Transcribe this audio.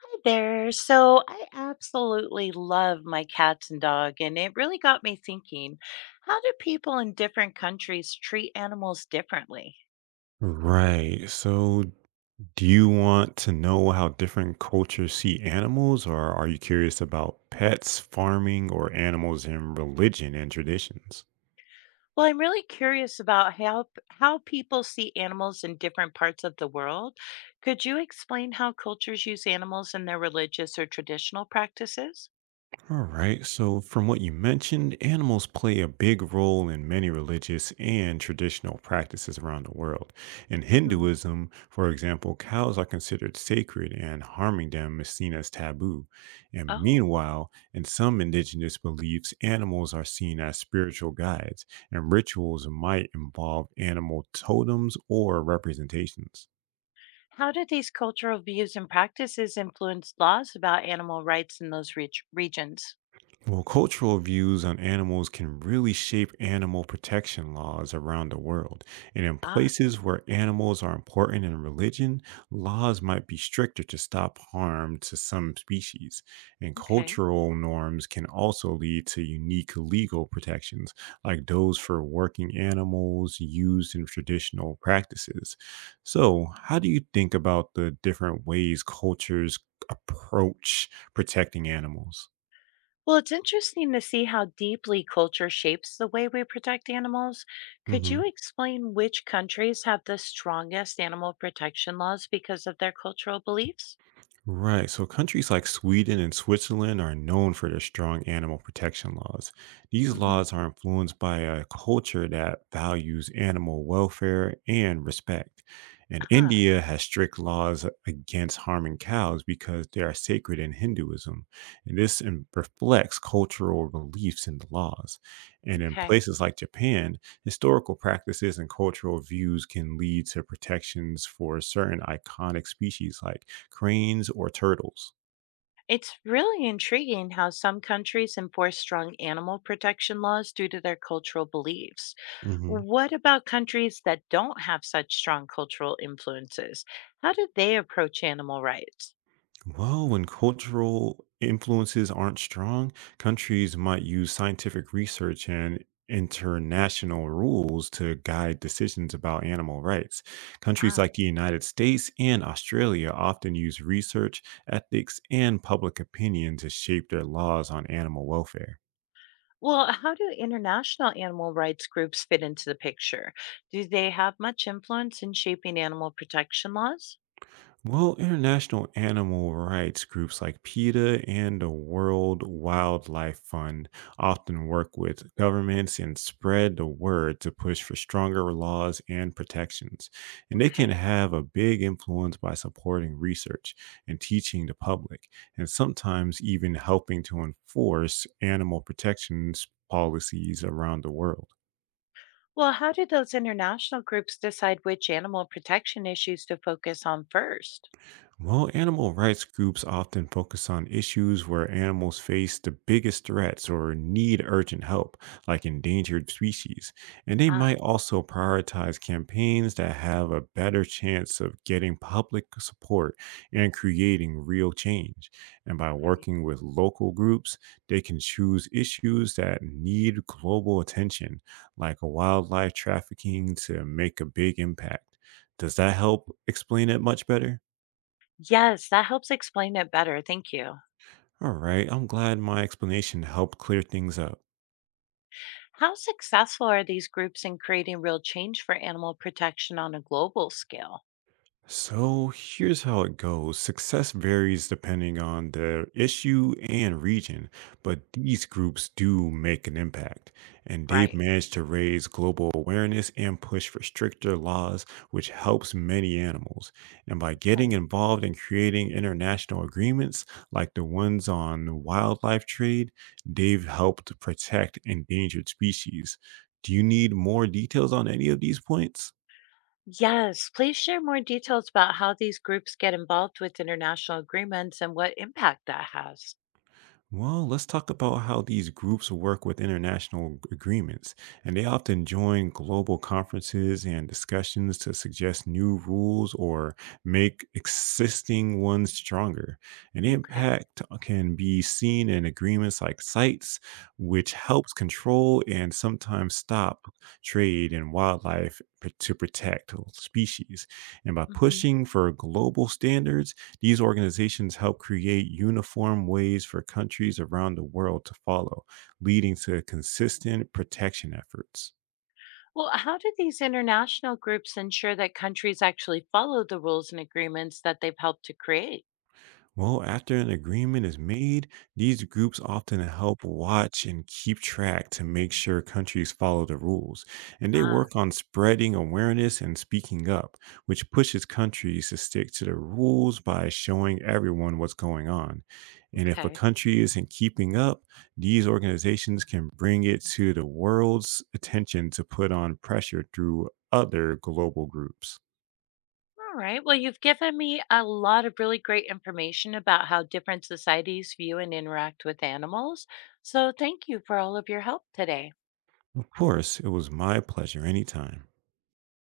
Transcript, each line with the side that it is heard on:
left: Hi there. So I absolutely love my cats and dog, and it really got me thinking, how do people in different countries treat animals differently?
right: Right. So, do you want to know how different cultures see animals, or are you curious about pets, farming, or animals in religion and traditions?
left: Well, I'm really curious about how people see animals in different parts of the world. Could you explain how cultures use animals in their religious or traditional practices?
right: All right. So, from what you mentioned, animals play a big role in many religious and traditional practices around the world. In
left: Hmm.
right: Hinduism, for example, cows are considered sacred and harming them is seen as taboo. And
left: Oh,
right: meanwhile, in some indigenous beliefs, animals are seen as spiritual guides, and rituals might involve animal totems or representations.
left: how do these cultural views and practices influence laws about animal rights in those regions?
right: Well, cultural views on animals can really shape animal protection laws around the world. And in
left: Ah,
right: places where animals are important in religion, laws might be stricter to stop harm to some species. And
left: okay.
right: cultural norms can also lead to unique legal protections, like those for working animals used in traditional practices. So, how do you think about the different ways cultures approach protecting animals?
left: Well, it's interesting to see how deeply culture shapes the way we protect animals. Could you explain which countries have the strongest animal protection laws because of their cultural beliefs?
right: Right. So countries like Sweden and Switzerland are known for their strong animal protection laws. These
left: Hmm.
right: laws are influenced by a culture that values animal welfare and respect. And
left: Ah,
right: India has strict laws against harming cows because they are sacred in Hinduism. And reflects cultural beliefs in the laws. And in
left: okay.
right: places like Japan, historical practices and cultural views can lead to protections for certain iconic species like cranes, or turtles.
left: It's really intriguing how some countries enforce strong animal protection laws due to their cultural beliefs.
right: Hmm.
left: What about countries that don't have such strong cultural influences? How do they approach animal rights?
right: Well, when cultural influences aren't strong, countries might use scientific research and international rules to guide decisions about animal rights. Countries
left: Ah.
right: like the United States and Australia often use research, ethics, and public opinion to shape their laws on animal welfare.
left: Well, how do international animal rights groups fit into the picture? Do they have much influence in shaping animal protection laws?
right: Well, international animal rights groups like PETA and the World Wildlife Fund often work with governments and spread the word to push for stronger laws and protections. And they can
left: Okay.
right: have a big influence by supporting research and teaching the public, and sometimes even helping to enforce animal protections policies around the world.
left: Well, how do those international groups decide which animal protection issues to focus on first?
right: Well, animal rights groups often focus on issues where animals face the biggest threats or need urgent help, like endangered species, and they
left: Ah,
right: might also prioritize campaigns that have a better chance of getting public support and creating real change. And by
left: okay.
right: working with local groups, they can choose issues that need global attention, like wildlife trafficking, to make a big impact. Does that help explain it much better?
left: Yes, that helps explain it better. Thank you.
right: All right. I'm glad my explanation helped clear things up.
left: How successful are these groups in creating real change for animal protection on a global scale?
right: So here's how it goes. Success varies depending on the issue and region, but these groups do make an impact. And they've
left: Right.
right: managed to raise global awareness and push for stricter laws, which helps many animals. And by getting
left: Okay.
right: involved in creating international agreements like the ones on wildlife trade, they've helped protect endangered species. Do you need more details on any of these points?
left: Yes, please share more details about how these groups get involved with international agreements and what impact that has.
right: Well, let's talk about how these groups work with agreements. And they often join global conferences and discussions to suggest new rules or make existing ones stronger. And
left: Okay.
right: impact can be seen in agreements like CITES, which helps control and sometimes stop trade in wildlife p- to protect species. And by
left: Hmm.
right: pushing for global standards, these organizations help create uniform ways for countries around the world to follow, leading to consistent protection efforts.
left: Well, how do these international groups ensure that countries actually follow the rules and agreements that they've helped to create?
right: Well, after an agreement is made, these groups often help watch and keep track to make sure countries follow the rules. And they
left: Ah,
right: work on spreading awareness and speaking up, which pushes countries to stick to the rules by showing everyone what's going on. And if a
left: okay.
right: country isn't keeping up, these organizations can bring it to the world's attention to put on pressure through other global groups.
left: All right. Well, you've given me a lot of really great information about how different societies view and interact with animals. So thank you for all of your help today.
right: Of course, it was my pleasure anytime.